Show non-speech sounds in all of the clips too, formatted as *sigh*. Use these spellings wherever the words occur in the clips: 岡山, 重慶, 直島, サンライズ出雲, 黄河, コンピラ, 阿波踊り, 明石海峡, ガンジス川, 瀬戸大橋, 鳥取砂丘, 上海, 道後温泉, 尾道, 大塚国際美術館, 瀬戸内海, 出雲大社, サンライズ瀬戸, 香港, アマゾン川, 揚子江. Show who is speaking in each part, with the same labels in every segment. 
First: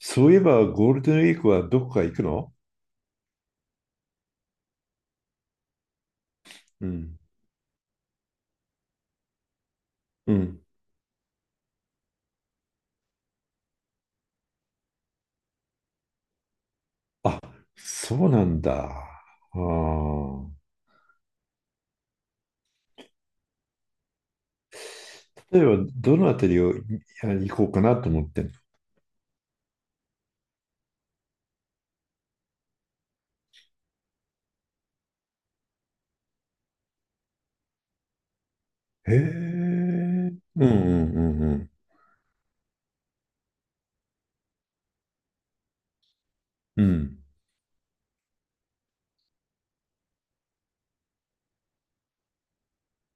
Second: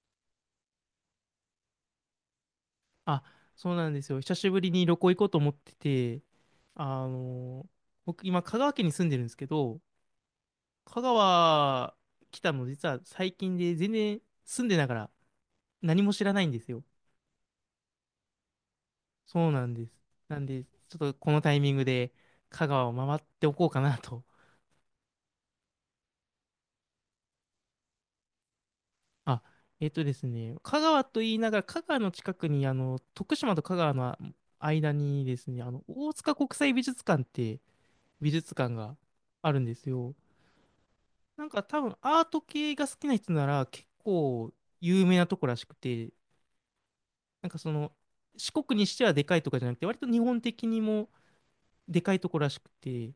Speaker 1: そういえばゴールデンウィークはどこか行くの？
Speaker 2: あ、そうなんですよ。久しぶりに旅行行こうと思ってて、
Speaker 1: う
Speaker 2: あ
Speaker 1: ん。
Speaker 2: の、僕今香川県に住んでるんですけど、
Speaker 1: うん。
Speaker 2: 香川来たの実は最近で全然住んでながら何も知らないんですよ。
Speaker 1: あ、そうなんだ。
Speaker 2: そう
Speaker 1: あ
Speaker 2: なんです。なん
Speaker 1: ー
Speaker 2: で、ちょっとこのタイミングで香川を回っておこうかなと。
Speaker 1: 例えば、どのあたりを行こうかなと思ってんの？
Speaker 2: あ、えっとですね、香川と言いながら香川の近くに徳島と香川の間にですね、大塚国際美術館って美術館が
Speaker 1: へえ。う
Speaker 2: あるんですよ。
Speaker 1: んうんうん
Speaker 2: な
Speaker 1: う
Speaker 2: んか
Speaker 1: ん。
Speaker 2: 多分アート系が好きな人なら結構有名なとこらしくて、
Speaker 1: うん。
Speaker 2: なんかその四国にしてはでかいとかじゃなくて、割と日本的にもでかいとこらしくて、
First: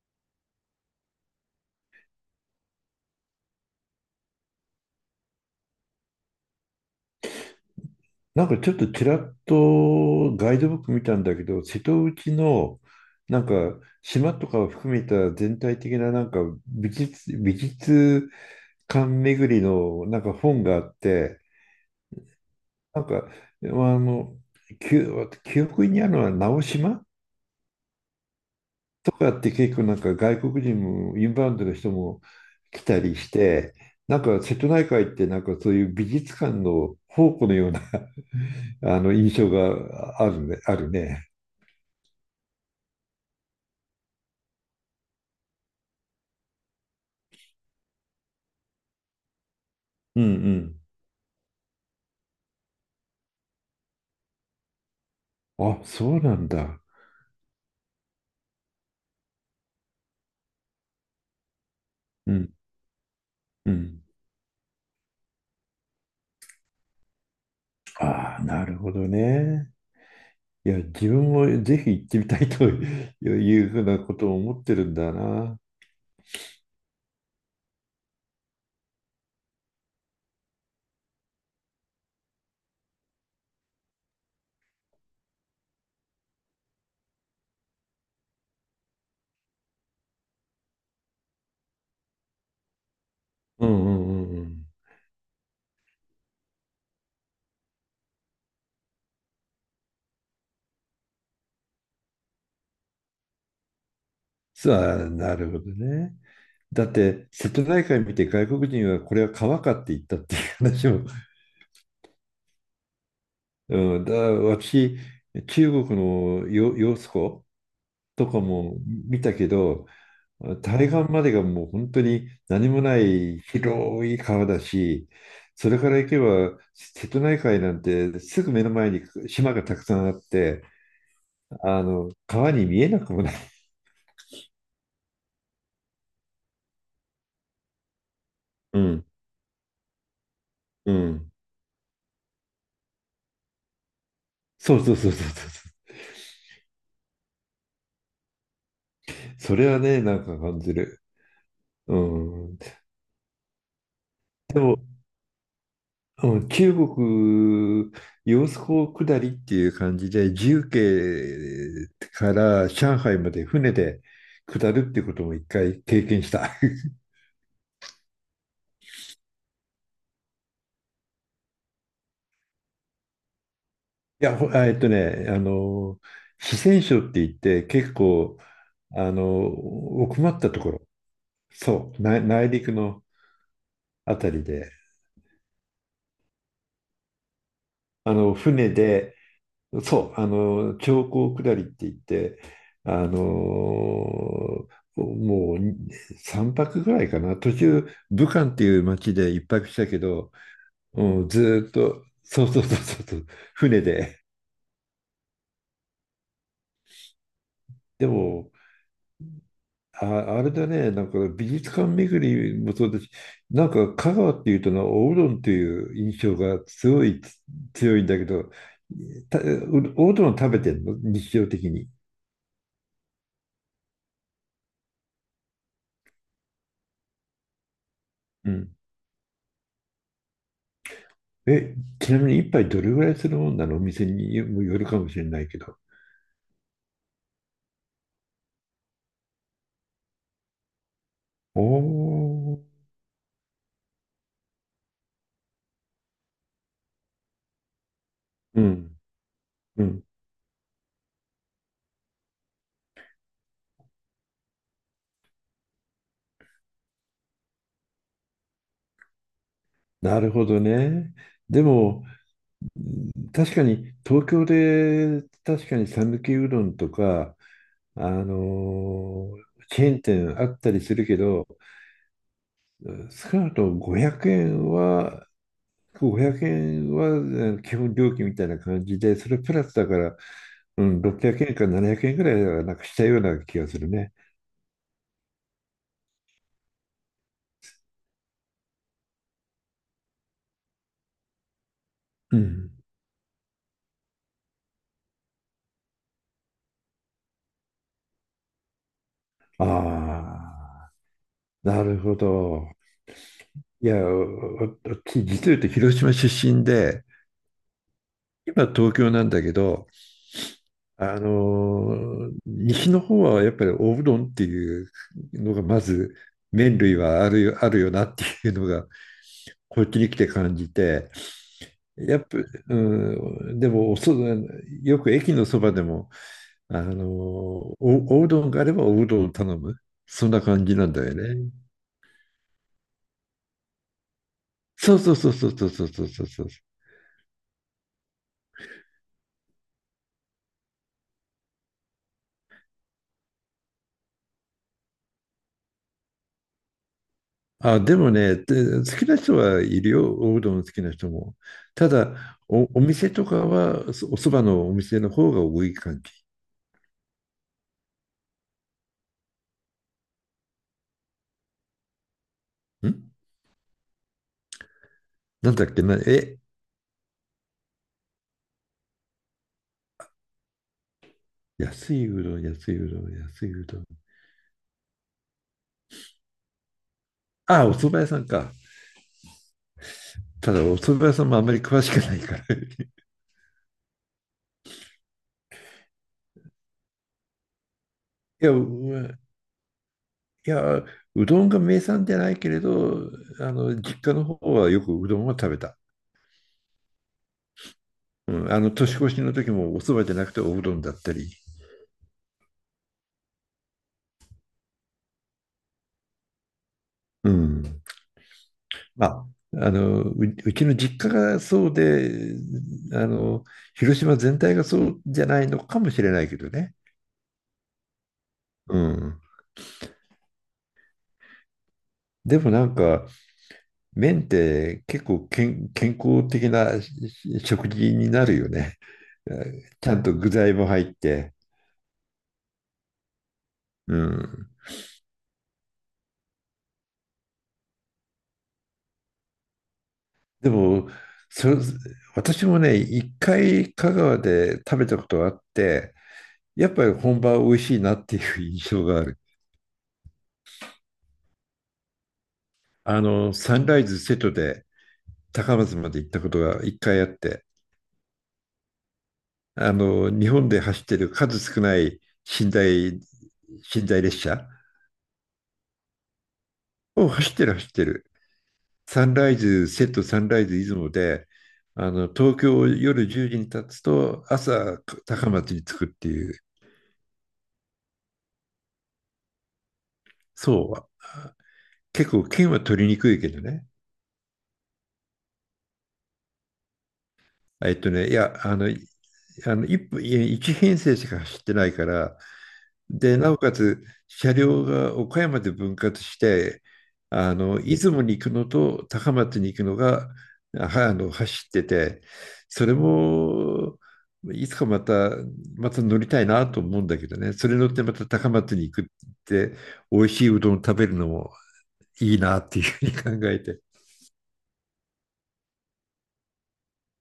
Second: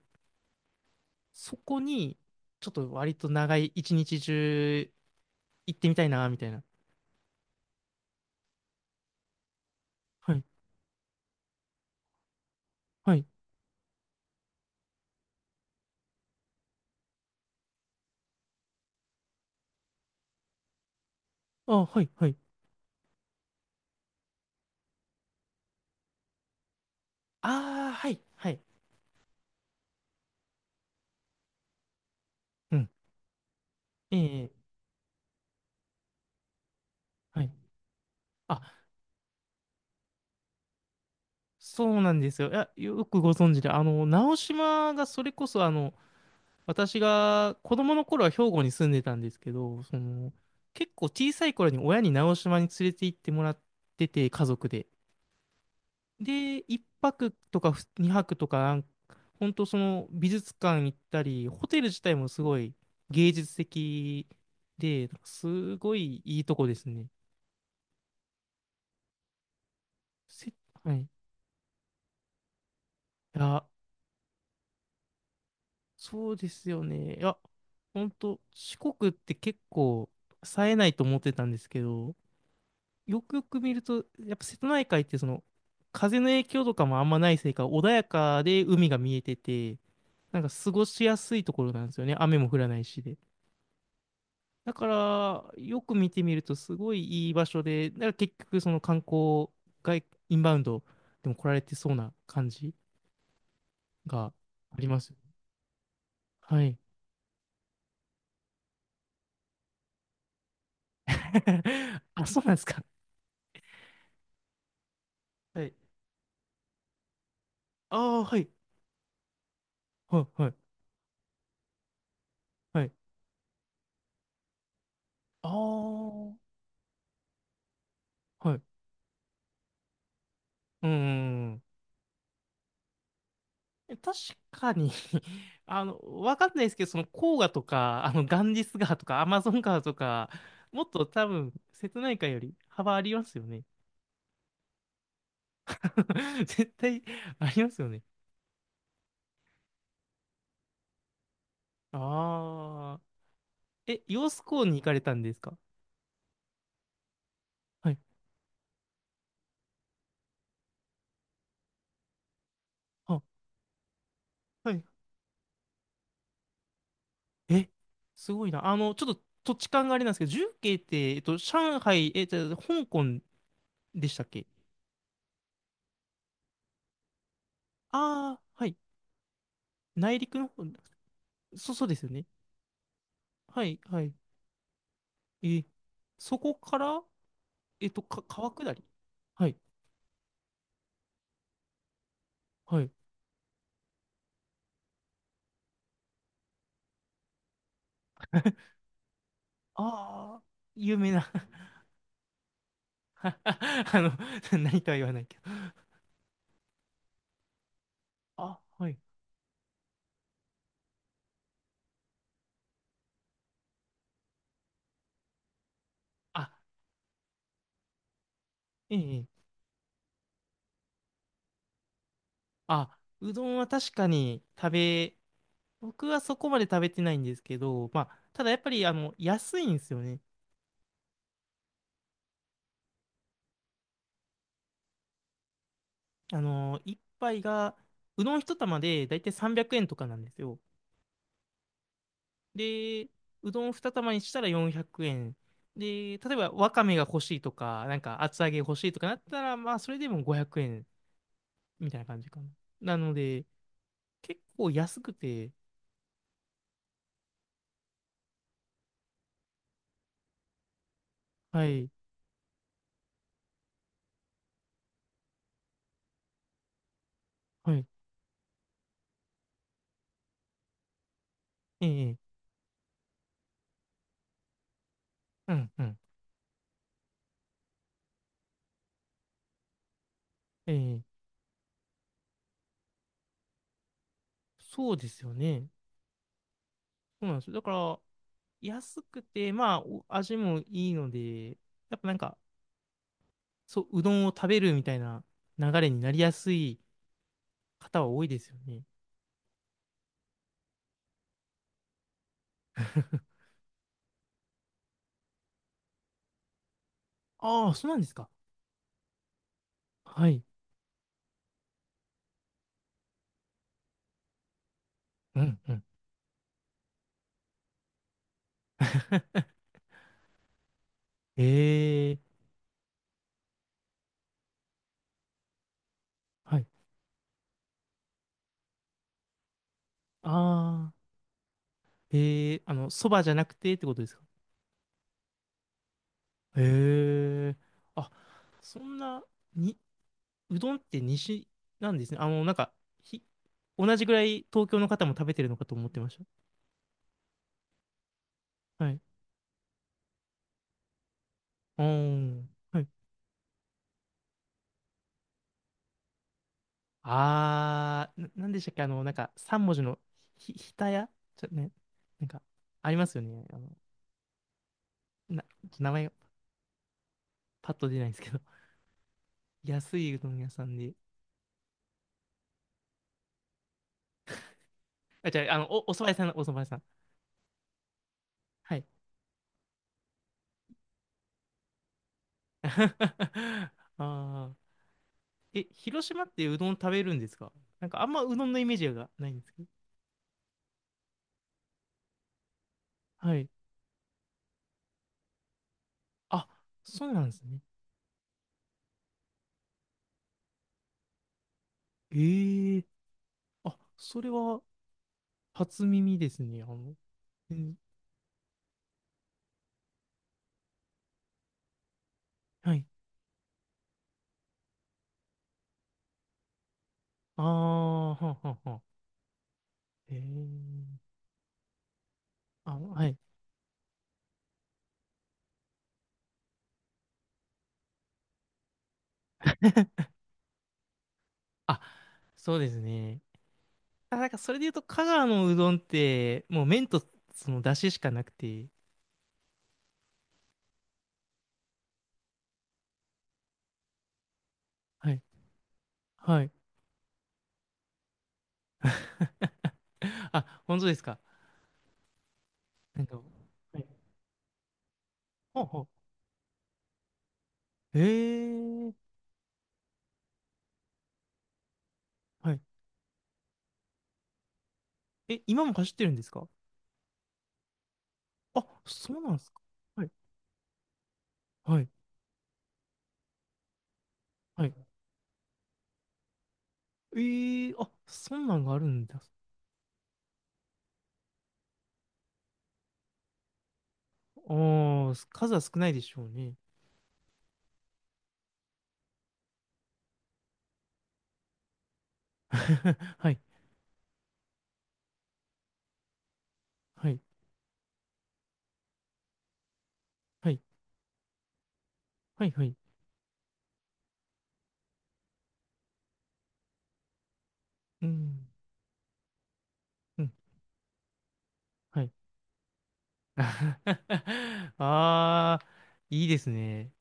Speaker 2: そこにちょっと割と長い一日中行ってみたいな、みたいな。
Speaker 1: なんかちょっとちらっ
Speaker 2: は
Speaker 1: と
Speaker 2: い、
Speaker 1: ガイドブック見たんだけど、瀬戸内の
Speaker 2: はい、
Speaker 1: なんか島とかを含めた全体的ななんか美術館巡りのなんか本があって、
Speaker 2: あ、はい、はい。
Speaker 1: なんか、まあ、あの、記記憶にあるのは直島
Speaker 2: ああ、はい、はい。
Speaker 1: とかって結構なんか外国人もインバウンドの人も
Speaker 2: う
Speaker 1: 来
Speaker 2: ん、
Speaker 1: たりして、
Speaker 2: え
Speaker 1: なんか
Speaker 2: え、
Speaker 1: 瀬戸内海ってなんかそういう美術館の宝
Speaker 2: は
Speaker 1: 庫
Speaker 2: い。
Speaker 1: のような
Speaker 2: あ、
Speaker 1: *laughs* あの印象があるね、あるね。
Speaker 2: そうなんですよ。いや、よくご存知で、直島がそれこそ私が子供の頃は兵庫に住んでたんですけど、そ
Speaker 1: う
Speaker 2: の
Speaker 1: ん
Speaker 2: 結構小さい頃に親に直島に連れて行ってもらってて、家族で。
Speaker 1: うん。あ、そうなん
Speaker 2: で、1
Speaker 1: だ。
Speaker 2: 泊とか2泊とか本当その美術館行ったり、ホテル自体も
Speaker 1: う
Speaker 2: す
Speaker 1: ん
Speaker 2: ごい芸術
Speaker 1: うん。
Speaker 2: 的で、なんかすごいいいとこですね。
Speaker 1: ああ、なるほどね。
Speaker 2: せ、
Speaker 1: いや、
Speaker 2: はい。い
Speaker 1: 自分もぜひ行ってみたいと
Speaker 2: や、
Speaker 1: いうふうなことを思ってるんだな。
Speaker 2: そうですよね。いや、本当四国って結構冴えないと思ってたんですけど、よくよく見ると、やっぱ瀬戸内海ってその風の影響とかもあんまないせいか、穏やかで海が見えてて、なんか過ごしやすいところなんですよね。雨も降らないしで。
Speaker 1: うんうんうんうん。
Speaker 2: だから、よく見てみるとすごいいい場所で、だから結局その観光インバウンドでも来られてそうな感じがあり
Speaker 1: さ
Speaker 2: ま
Speaker 1: あ、
Speaker 2: す。
Speaker 1: なるほどね。
Speaker 2: はい。
Speaker 1: だって瀬戸内海見て外国人はこれは川かって言ったっていう話も、
Speaker 2: *laughs* あ、そうなんですか。
Speaker 1: うん、私
Speaker 2: は
Speaker 1: 中
Speaker 2: い。
Speaker 1: 国の揚子湖
Speaker 2: ああ、
Speaker 1: と
Speaker 2: は
Speaker 1: か
Speaker 2: い。
Speaker 1: も見たけど、
Speaker 2: はい、はい、
Speaker 1: 対岸までがもう本当に何も
Speaker 2: はい。
Speaker 1: ない広い川だし、
Speaker 2: ああ、
Speaker 1: それから行け
Speaker 2: は
Speaker 1: ば瀬戸内海なんてす
Speaker 2: い。
Speaker 1: ぐ目の前に島がたくさんあって、
Speaker 2: うんうんうん。
Speaker 1: あの、川に見えなくもない。
Speaker 2: 確かに *laughs* わかんないですけど、その黄河とか、ガンジス
Speaker 1: う
Speaker 2: 川と
Speaker 1: ん
Speaker 2: か、アマゾン川とか、もっ
Speaker 1: う
Speaker 2: と多
Speaker 1: ん、
Speaker 2: 分、瀬戸内海より幅ありますよね。
Speaker 1: そうそうそうそうそう。
Speaker 2: *laughs* 絶対ありますよね。
Speaker 1: それはね、なんか感じる。うん。
Speaker 2: ああ。え、揚子
Speaker 1: で
Speaker 2: 江
Speaker 1: も、
Speaker 2: に行かれたんですか？
Speaker 1: うん、中
Speaker 2: は
Speaker 1: 国、
Speaker 2: い。
Speaker 1: 揚子江下りっていう感じで、重慶から上海
Speaker 2: あ、
Speaker 1: まで船で下
Speaker 2: はい。
Speaker 1: るってことも一回経験した。*laughs* い
Speaker 2: え、すごいな。ちょっと土地勘があれなんですけど、重慶って、上海、え、じゃあ、香港でしたっ
Speaker 1: や、
Speaker 2: け？
Speaker 1: ほあえっとね、あの、四川省って言って結
Speaker 2: あ
Speaker 1: 構、
Speaker 2: あー、はい。
Speaker 1: あの、
Speaker 2: 内
Speaker 1: 奥ま
Speaker 2: 陸
Speaker 1: っ
Speaker 2: の
Speaker 1: たと
Speaker 2: 方、
Speaker 1: ころ、
Speaker 2: そ、そう
Speaker 1: そ
Speaker 2: で
Speaker 1: う、
Speaker 2: すよ
Speaker 1: 内
Speaker 2: ね。
Speaker 1: 内陸の
Speaker 2: はい、はい。
Speaker 1: あたりで、
Speaker 2: え、そこから
Speaker 1: あ
Speaker 2: か、
Speaker 1: の、
Speaker 2: 川
Speaker 1: 船
Speaker 2: 下り？
Speaker 1: で
Speaker 2: はい、
Speaker 1: そう、あの、長江下りって言って、
Speaker 2: はい。
Speaker 1: あの、もうに3泊ぐらいかな、途中、武漢っていう町で一泊したけど、
Speaker 2: ああ、有
Speaker 1: う
Speaker 2: 名
Speaker 1: ん、
Speaker 2: な
Speaker 1: ずーっと、そうそうそうそうそ
Speaker 2: *laughs*
Speaker 1: う、
Speaker 2: あ
Speaker 1: 船
Speaker 2: の、
Speaker 1: で。
Speaker 2: *laughs* 何とは言わないけど。
Speaker 1: でも、
Speaker 2: あ、はい。
Speaker 1: あ、あれだね、なんか美術館巡りもそうだし、なんか香川っていうとな、おうどんっていう印象
Speaker 2: あ、
Speaker 1: がすごい強いんだけど、
Speaker 2: ええ、え
Speaker 1: た、
Speaker 2: え
Speaker 1: おうどん食べてんの日常的に？
Speaker 2: あ、うどんは確かに食べ、僕はそこまで食べてないんですけど、まあ、た
Speaker 1: う
Speaker 2: だやっぱ
Speaker 1: ん。
Speaker 2: り、安いんですよね。
Speaker 1: ちなみに一杯どれぐらいするもんなの？お店によるかもしれないけど。
Speaker 2: 一杯が、うどん一玉でだいたい300円とかなんですよ。
Speaker 1: おー、
Speaker 2: で、うどん二玉にしたら400円。で、例えばわかめが欲しいとか、なんか厚揚げ
Speaker 1: う
Speaker 2: 欲しい
Speaker 1: ん、
Speaker 2: とかなったら、まあ、
Speaker 1: う
Speaker 2: それ
Speaker 1: ん。
Speaker 2: でも500円。みたいな感じかな。なので、結構安くて、
Speaker 1: なるほどね。で
Speaker 2: はい、
Speaker 1: も、うん、確かに東京で、確かに讃岐うどんとか、
Speaker 2: はい、
Speaker 1: あのーチェーン店あったりするけど、
Speaker 2: ええ、
Speaker 1: うん、少なくとも500円は、
Speaker 2: うん、うん、
Speaker 1: 5 0円はえ基本料金みたいな感じで、それプラスだから、
Speaker 2: え
Speaker 1: う
Speaker 2: え、
Speaker 1: ん、600円か700円ぐらいはなんかしたような気がするね。
Speaker 2: そうですよね。そうなんですよ。だから、安くて、まあ、お味もいいので、やっぱなんか、
Speaker 1: うん。
Speaker 2: そう、うどんを食べるみたいな流れになりやすい方は多いですよね。
Speaker 1: ああ、なるほど。いや、お私実を言うと広島出身で、
Speaker 2: ああ、そうなんですか。
Speaker 1: 今東京なんだけど、
Speaker 2: はい。
Speaker 1: 西の方はやっぱりおうどんっていう
Speaker 2: う
Speaker 1: の
Speaker 2: ん、
Speaker 1: が
Speaker 2: う
Speaker 1: ま
Speaker 2: ん。
Speaker 1: ず麺類はあるよ、あるよなっていうのが
Speaker 2: *laughs*
Speaker 1: こっちに来て感じて、
Speaker 2: え
Speaker 1: や
Speaker 2: え、
Speaker 1: っぱ、うん、でもよく駅のそばでも、
Speaker 2: はい。
Speaker 1: あの、おうどんがあればおうどんを頼む。そんな感じな
Speaker 2: あ
Speaker 1: んだ
Speaker 2: あ、
Speaker 1: よね。
Speaker 2: ええ、そばじゃなくてってことですか？
Speaker 1: そうそうそうそうそうそうそうそうそう。
Speaker 2: へえ、あ、そんな、に、うどんって西なんですね。ひ、同じぐらい東京の方も食べてるのかと思ってまし
Speaker 1: あ、でもね、で、
Speaker 2: た。は
Speaker 1: 好
Speaker 2: い。
Speaker 1: きな人はいるよ。おうどん好きな人も。
Speaker 2: うー
Speaker 1: ただ、
Speaker 2: ん。は
Speaker 1: お
Speaker 2: い。
Speaker 1: 店とかは、おそばのお店の方が多い感
Speaker 2: あー、なんでしたっけ？三文字のひたやちょ、ね、なんか、
Speaker 1: じ。
Speaker 2: ありますよね。な、
Speaker 1: なんだっけ
Speaker 2: 名
Speaker 1: な、
Speaker 2: 前がパッと出ないんですけど。*laughs* 安いうどん屋さんで。
Speaker 1: 安いうどん、安いうどん、安いうどん。
Speaker 2: あ、じゃあ、お蕎麦屋さん、お蕎麦屋さん。
Speaker 1: あ、お蕎麦屋さんか。
Speaker 2: はい。
Speaker 1: ただ、お蕎麦屋さんもあんまり詳しくないから。*laughs* い
Speaker 2: *laughs* あー。え、広島ってうどん食べるんですか？なんか、あんまうど
Speaker 1: や、
Speaker 2: んのイメージがないんですけど。
Speaker 1: いや、うどんが名産じゃないけれど、
Speaker 2: はい。
Speaker 1: あの、実家の方はよくうどんは食べた。
Speaker 2: あ、そうなんですね。
Speaker 1: うん、あの、年越しの時もお蕎麦じゃなくておうどんだったり。
Speaker 2: ええあ、それは初耳ですね。
Speaker 1: う
Speaker 2: えー
Speaker 1: ん。まあ、あの、うちの実家がそうで、
Speaker 2: はい。
Speaker 1: あの、広島全体がそうじゃないのかもしれないけどね。
Speaker 2: ああ、はんはんは
Speaker 1: う
Speaker 2: ん。
Speaker 1: ん。
Speaker 2: ええ
Speaker 1: でもなん
Speaker 2: あ、は
Speaker 1: か、
Speaker 2: い。
Speaker 1: 麺って結構健康的なし食事になるよね。ちゃんと具材も入って。
Speaker 2: あ、そうですね。
Speaker 1: う
Speaker 2: あ、なんか
Speaker 1: ん。
Speaker 2: それで言うと、香川のうどんって、もう麺とその出汁しかなくて、
Speaker 1: でも、そ、私もね、一回香川で食べたこ
Speaker 2: は
Speaker 1: と
Speaker 2: い。
Speaker 1: があって、
Speaker 2: はい。
Speaker 1: やっぱり本場は美味しいなっていう印象がある。
Speaker 2: *laughs* あ、本当ですか？
Speaker 1: あ
Speaker 2: なんか、は
Speaker 1: の、サンラ
Speaker 2: い
Speaker 1: イズ瀬戸で高
Speaker 2: はあ
Speaker 1: 松
Speaker 2: はん。
Speaker 1: まで行ったことが一回あって、
Speaker 2: ええ
Speaker 1: あの、日本で走ってる数少ない寝
Speaker 2: はい。
Speaker 1: 台、寝台列車
Speaker 2: え、今も走ってるんですか？
Speaker 1: を走ってる走ってる。
Speaker 2: あ、
Speaker 1: サン
Speaker 2: そう
Speaker 1: ラ
Speaker 2: なん
Speaker 1: イ
Speaker 2: ですか。
Speaker 1: ズ瀬戸、
Speaker 2: はい。
Speaker 1: サンライズ出雲で、
Speaker 2: はい。
Speaker 1: あの、東京を夜10時に立つと
Speaker 2: はい。
Speaker 1: 朝高松に着くっていう、
Speaker 2: ええあ、そんなんがあるんだ。
Speaker 1: そう。結構県は取りにくいけどね。
Speaker 2: おー、数は少ないでしょうね。
Speaker 1: いや、あの、1分、いや、一編成しか走ってないから、
Speaker 2: *laughs*
Speaker 1: で、
Speaker 2: は
Speaker 1: なお
Speaker 2: い、
Speaker 1: かつ車両が岡山で分割して、
Speaker 2: はい、
Speaker 1: あの、出雲に行くのと高松に行くのが、
Speaker 2: はい、
Speaker 1: あの、走ってて、
Speaker 2: はい、は
Speaker 1: それ
Speaker 2: い。
Speaker 1: も、いつかまた、また乗りたいなと思うんだけどね、それ乗ってまた
Speaker 2: う
Speaker 1: 高
Speaker 2: ん、
Speaker 1: 松に行くって、美味
Speaker 2: う
Speaker 1: しい
Speaker 2: ん、
Speaker 1: うどん食べるのも
Speaker 2: はい。
Speaker 1: いいなっていうふうに考えて。
Speaker 2: *laughs* あー、いいですね。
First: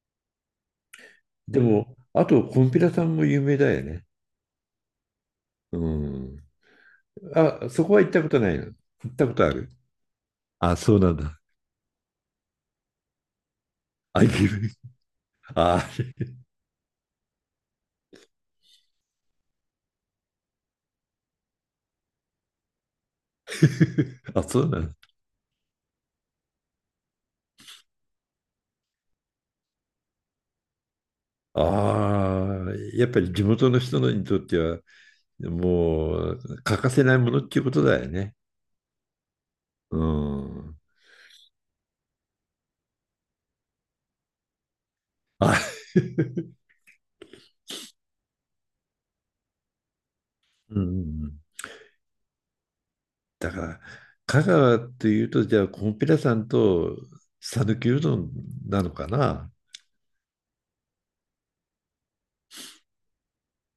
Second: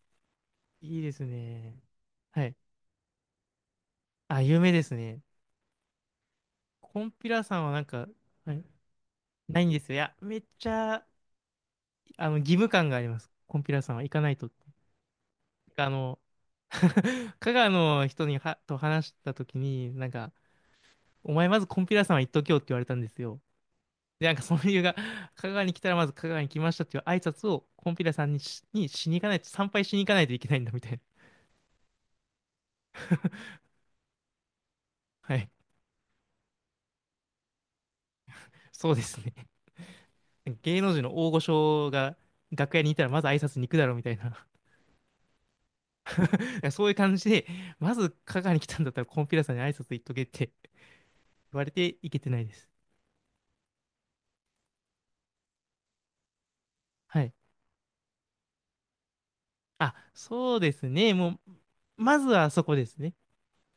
Speaker 2: いいです
Speaker 1: で
Speaker 2: ね。
Speaker 1: も、あ
Speaker 2: は
Speaker 1: と、
Speaker 2: い。
Speaker 1: コンピラさんも有名だよね。
Speaker 2: あ、有名ですね。
Speaker 1: うん。
Speaker 2: コンピラさん
Speaker 1: あ、
Speaker 2: はなん
Speaker 1: そこは
Speaker 2: か、
Speaker 1: 行ったことな
Speaker 2: は
Speaker 1: い
Speaker 2: い、
Speaker 1: の？行ったことあ
Speaker 2: ないん
Speaker 1: る？
Speaker 2: ですよ。いや、めっち
Speaker 1: あ、そう
Speaker 2: ゃ、
Speaker 1: なんだ。
Speaker 2: 義務感があります。コンピラさんは行か
Speaker 1: あ、
Speaker 2: ないと
Speaker 1: 岐
Speaker 2: って。
Speaker 1: 阜。あ、
Speaker 2: あの、*laughs* 香川の人にはと話したときに、なんか、お前まずコンピラさんは行っとけよって言われたんですよ。で、な
Speaker 1: *laughs*
Speaker 2: んか
Speaker 1: あ、
Speaker 2: そ
Speaker 1: そ
Speaker 2: の
Speaker 1: う
Speaker 2: 理
Speaker 1: な
Speaker 2: 由
Speaker 1: ん
Speaker 2: が、
Speaker 1: だ。
Speaker 2: 香川に来たらまず香川に来ましたっていう挨拶をコンピラさんにしに行かないと、参拝しに行かないといけないんだみたいな。*laughs*
Speaker 1: ああ、やっぱり地元の人にとっては、
Speaker 2: はい。
Speaker 1: もう欠かせないものっていうことだよね。
Speaker 2: そうですね。
Speaker 1: うん。
Speaker 2: 芸能人の大御所が楽屋にいたらまず挨拶に行くだろうみたいな。*laughs*
Speaker 1: あ、*laughs*
Speaker 2: だからそういう感じで、まず香川に来たんだったらコンピラさんに挨拶行っとけって
Speaker 1: うん。
Speaker 2: 言われて行けてないです。
Speaker 1: だから、香川というと、じゃあ、コンピラさんと
Speaker 2: はい。
Speaker 1: 讃岐うどんなのかな。
Speaker 2: あ、そうですね。もう、まずはそこですね。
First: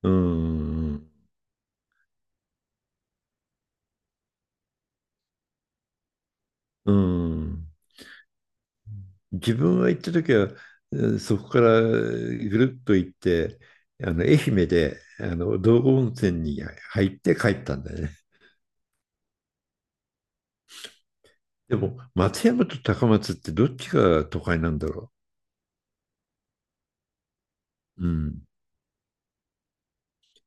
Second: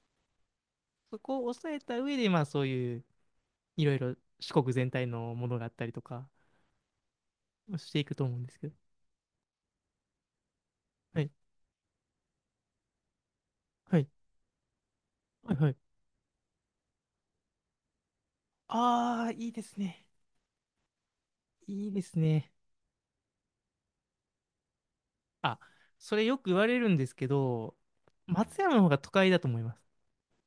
Speaker 1: うん。
Speaker 2: そこを抑えた上で、まあそういう、いろいろ四国全体のものがあったりとか、
Speaker 1: うん。
Speaker 2: していくと思うんですけど。
Speaker 1: 自分は行った時は、
Speaker 2: はい。
Speaker 1: そこからぐるっと行って、
Speaker 2: はい
Speaker 1: あの、愛媛であ
Speaker 2: はい
Speaker 1: の
Speaker 2: はい。
Speaker 1: 道後温泉に入って帰ったんだよね。
Speaker 2: ああ、いいですね。
Speaker 1: で
Speaker 2: いい
Speaker 1: も、
Speaker 2: です
Speaker 1: 松
Speaker 2: ね。
Speaker 1: 山と高松ってどっちが都会なんだろ
Speaker 2: あ、それよく言われるんですけど、
Speaker 1: う？うん。
Speaker 2: 松山の方が都会だと思います。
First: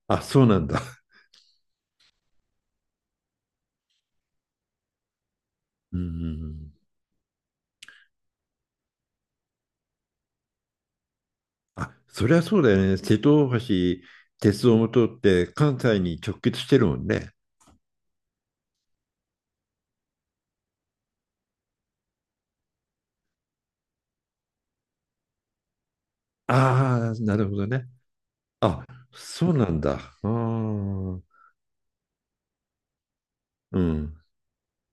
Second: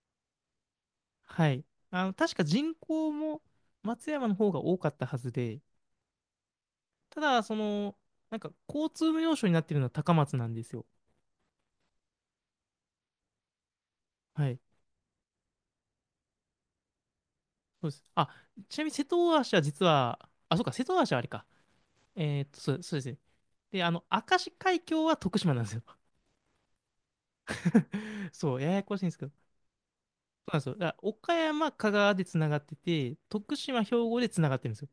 Speaker 1: あ、そうなんだ。
Speaker 2: はい。確か人口も松山の方が多かったはずで、
Speaker 1: うん。
Speaker 2: ただ、その、なんか交通の要所になってるのは高松なんですよ。
Speaker 1: あ、そりゃそうだよね。瀬戸大橋、
Speaker 2: はい。
Speaker 1: 鉄道も通って関西に直結してるもんね。
Speaker 2: そうです。あ、ちなみに瀬戸大橋は実は、あ、そうか、瀬戸大橋はあれか。そうですね。で、明石海峡は徳島なんですよ。
Speaker 1: ああ、なるほどね。
Speaker 2: *laughs* そう、やや
Speaker 1: あ、
Speaker 2: こしいんですけど。
Speaker 1: そうなんだ。
Speaker 2: そう
Speaker 1: ああ、
Speaker 2: なんですよ。だから
Speaker 1: う
Speaker 2: 岡山、香川でつながってて、徳島、兵
Speaker 1: ん。
Speaker 2: 庫でつながってるんですよ。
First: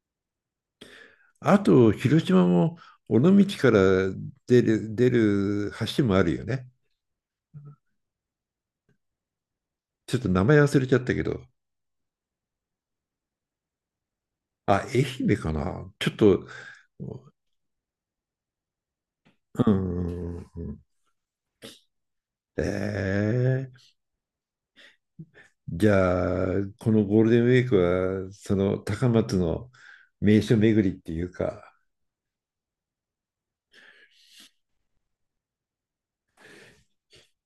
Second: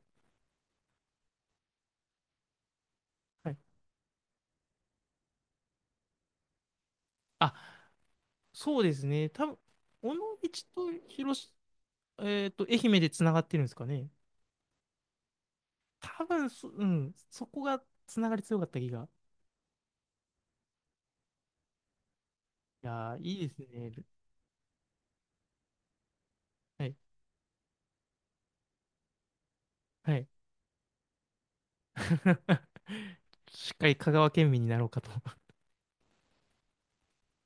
Speaker 1: あと、広島も尾道
Speaker 2: はい。
Speaker 1: から出る橋もあるよね。
Speaker 2: あ、そうですね。多分、
Speaker 1: ち
Speaker 2: 尾
Speaker 1: ょっ
Speaker 2: 道
Speaker 1: と名前忘れ
Speaker 2: と
Speaker 1: ちゃったけ
Speaker 2: 広
Speaker 1: ど。
Speaker 2: し、えっと、愛媛でつながってるんですかね。
Speaker 1: あ、愛媛かな。ちょっ
Speaker 2: 多
Speaker 1: と、
Speaker 2: 分そ、うん、
Speaker 1: う
Speaker 2: そこがつながり強かった気が。
Speaker 1: んえ
Speaker 2: いやー、いいです
Speaker 1: ー、
Speaker 2: ね。
Speaker 1: じゃあ、
Speaker 2: は
Speaker 1: こ
Speaker 2: い。
Speaker 1: のゴールデンウィークは、その高松の
Speaker 2: はい。
Speaker 1: 名所巡りっていうか、
Speaker 2: *laughs* しっかり香川県民になろうかと。*laughs*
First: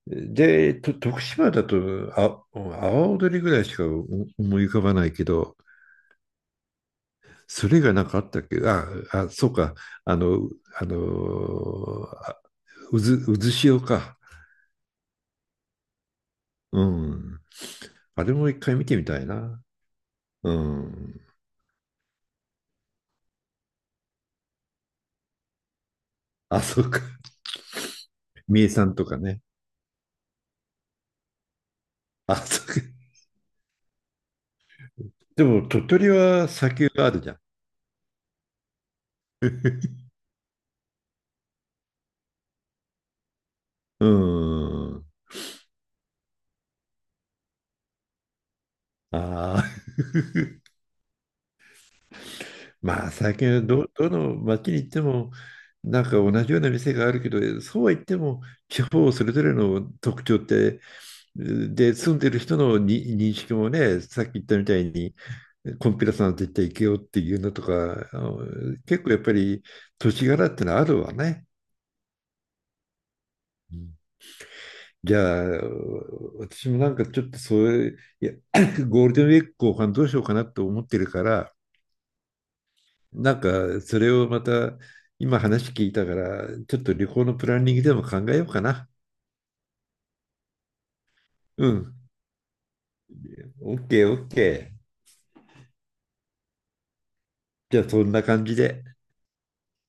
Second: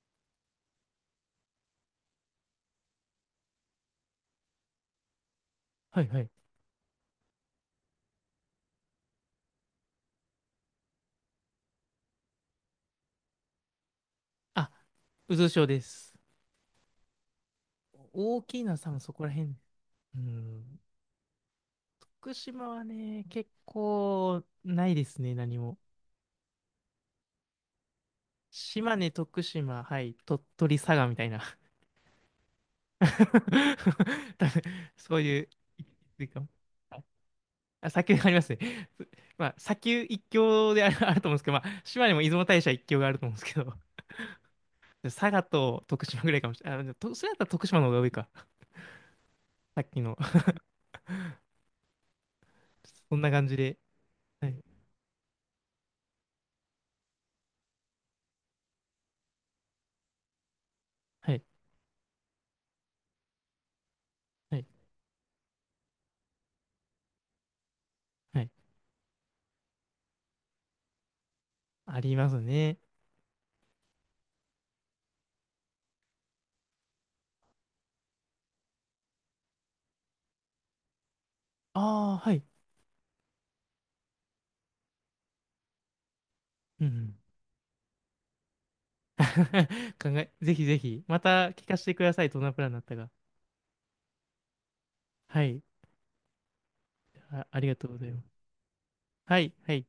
Speaker 1: で、徳島だと、あ、阿波踊りぐらいしか思い浮かばないけど、
Speaker 2: はいはい。
Speaker 1: それがなんかあったっけ？あ、あ、そうか、あの、あの、うずしおか。
Speaker 2: あ、渦潮です。
Speaker 1: うん。あれ
Speaker 2: 大
Speaker 1: も一
Speaker 2: きい
Speaker 1: 回
Speaker 2: な
Speaker 1: 見
Speaker 2: さ
Speaker 1: て
Speaker 2: ん、
Speaker 1: み
Speaker 2: そ
Speaker 1: た
Speaker 2: こ
Speaker 1: い
Speaker 2: ら辺。
Speaker 1: な。
Speaker 2: う
Speaker 1: う
Speaker 2: ん。
Speaker 1: ん。
Speaker 2: 福島はね、結構ないですね、何も。
Speaker 1: あ、そうか。三重さん
Speaker 2: 島
Speaker 1: と
Speaker 2: 根、
Speaker 1: かね。
Speaker 2: 徳島、はい、鳥取、佐賀みたいな。
Speaker 1: あ、そうか。
Speaker 2: *laughs* 多分そうい
Speaker 1: で
Speaker 2: う、
Speaker 1: も、鳥取
Speaker 2: いいかも
Speaker 1: は砂丘があるじゃん。
Speaker 2: あ、砂丘がありますね。*laughs* まあ、砂丘一強である、あると思うんですけど、まあ、島根も出雲大社一強があると思うんですけど、
Speaker 1: *laughs* うん。
Speaker 2: 佐賀と徳島ぐらいかもしれない。あ、でもとそれだったら徳島の方が多いか。
Speaker 1: ああ。
Speaker 2: さっきの。*laughs*
Speaker 1: まあ
Speaker 2: そんな
Speaker 1: 最
Speaker 2: 感
Speaker 1: 近
Speaker 2: じ
Speaker 1: は
Speaker 2: で。
Speaker 1: どの
Speaker 2: はい、
Speaker 1: 街に行っても、なんか同じような店があるけど、そうは言っても地方それぞれの特徴って、
Speaker 2: はい、
Speaker 1: で住んでる人のに認識もね、さっき言っ
Speaker 2: は
Speaker 1: たみ
Speaker 2: い、
Speaker 1: たいにコンピュラさんと言って行けよっていうのとか、あの、
Speaker 2: はい。
Speaker 1: 結構やっぱり土地柄ってのはあるわね。
Speaker 2: ありますね。
Speaker 1: うん、じゃあ、私もなんかちょっとそういう、いや *coughs* ゴールデンウィーク後半どうしようかなと思ってるから、
Speaker 2: ああ、はい。
Speaker 1: なんか、それをまた、今話聞いたから、ちょっ
Speaker 2: う
Speaker 1: と旅
Speaker 2: ん。
Speaker 1: 行のプランニングでも考えようかな。
Speaker 2: *laughs* 考え、ぜひぜひ、また聞
Speaker 1: う
Speaker 2: かせて
Speaker 1: ん。
Speaker 2: ください。どんなプランだったか。
Speaker 1: オッケー、オッケー。
Speaker 2: はい。あ、ありが
Speaker 1: じゃ
Speaker 2: と
Speaker 1: あ、
Speaker 2: うご
Speaker 1: そ
Speaker 2: ざい
Speaker 1: ん
Speaker 2: ま
Speaker 1: な
Speaker 2: す。
Speaker 1: 感じで。
Speaker 2: はい、はい。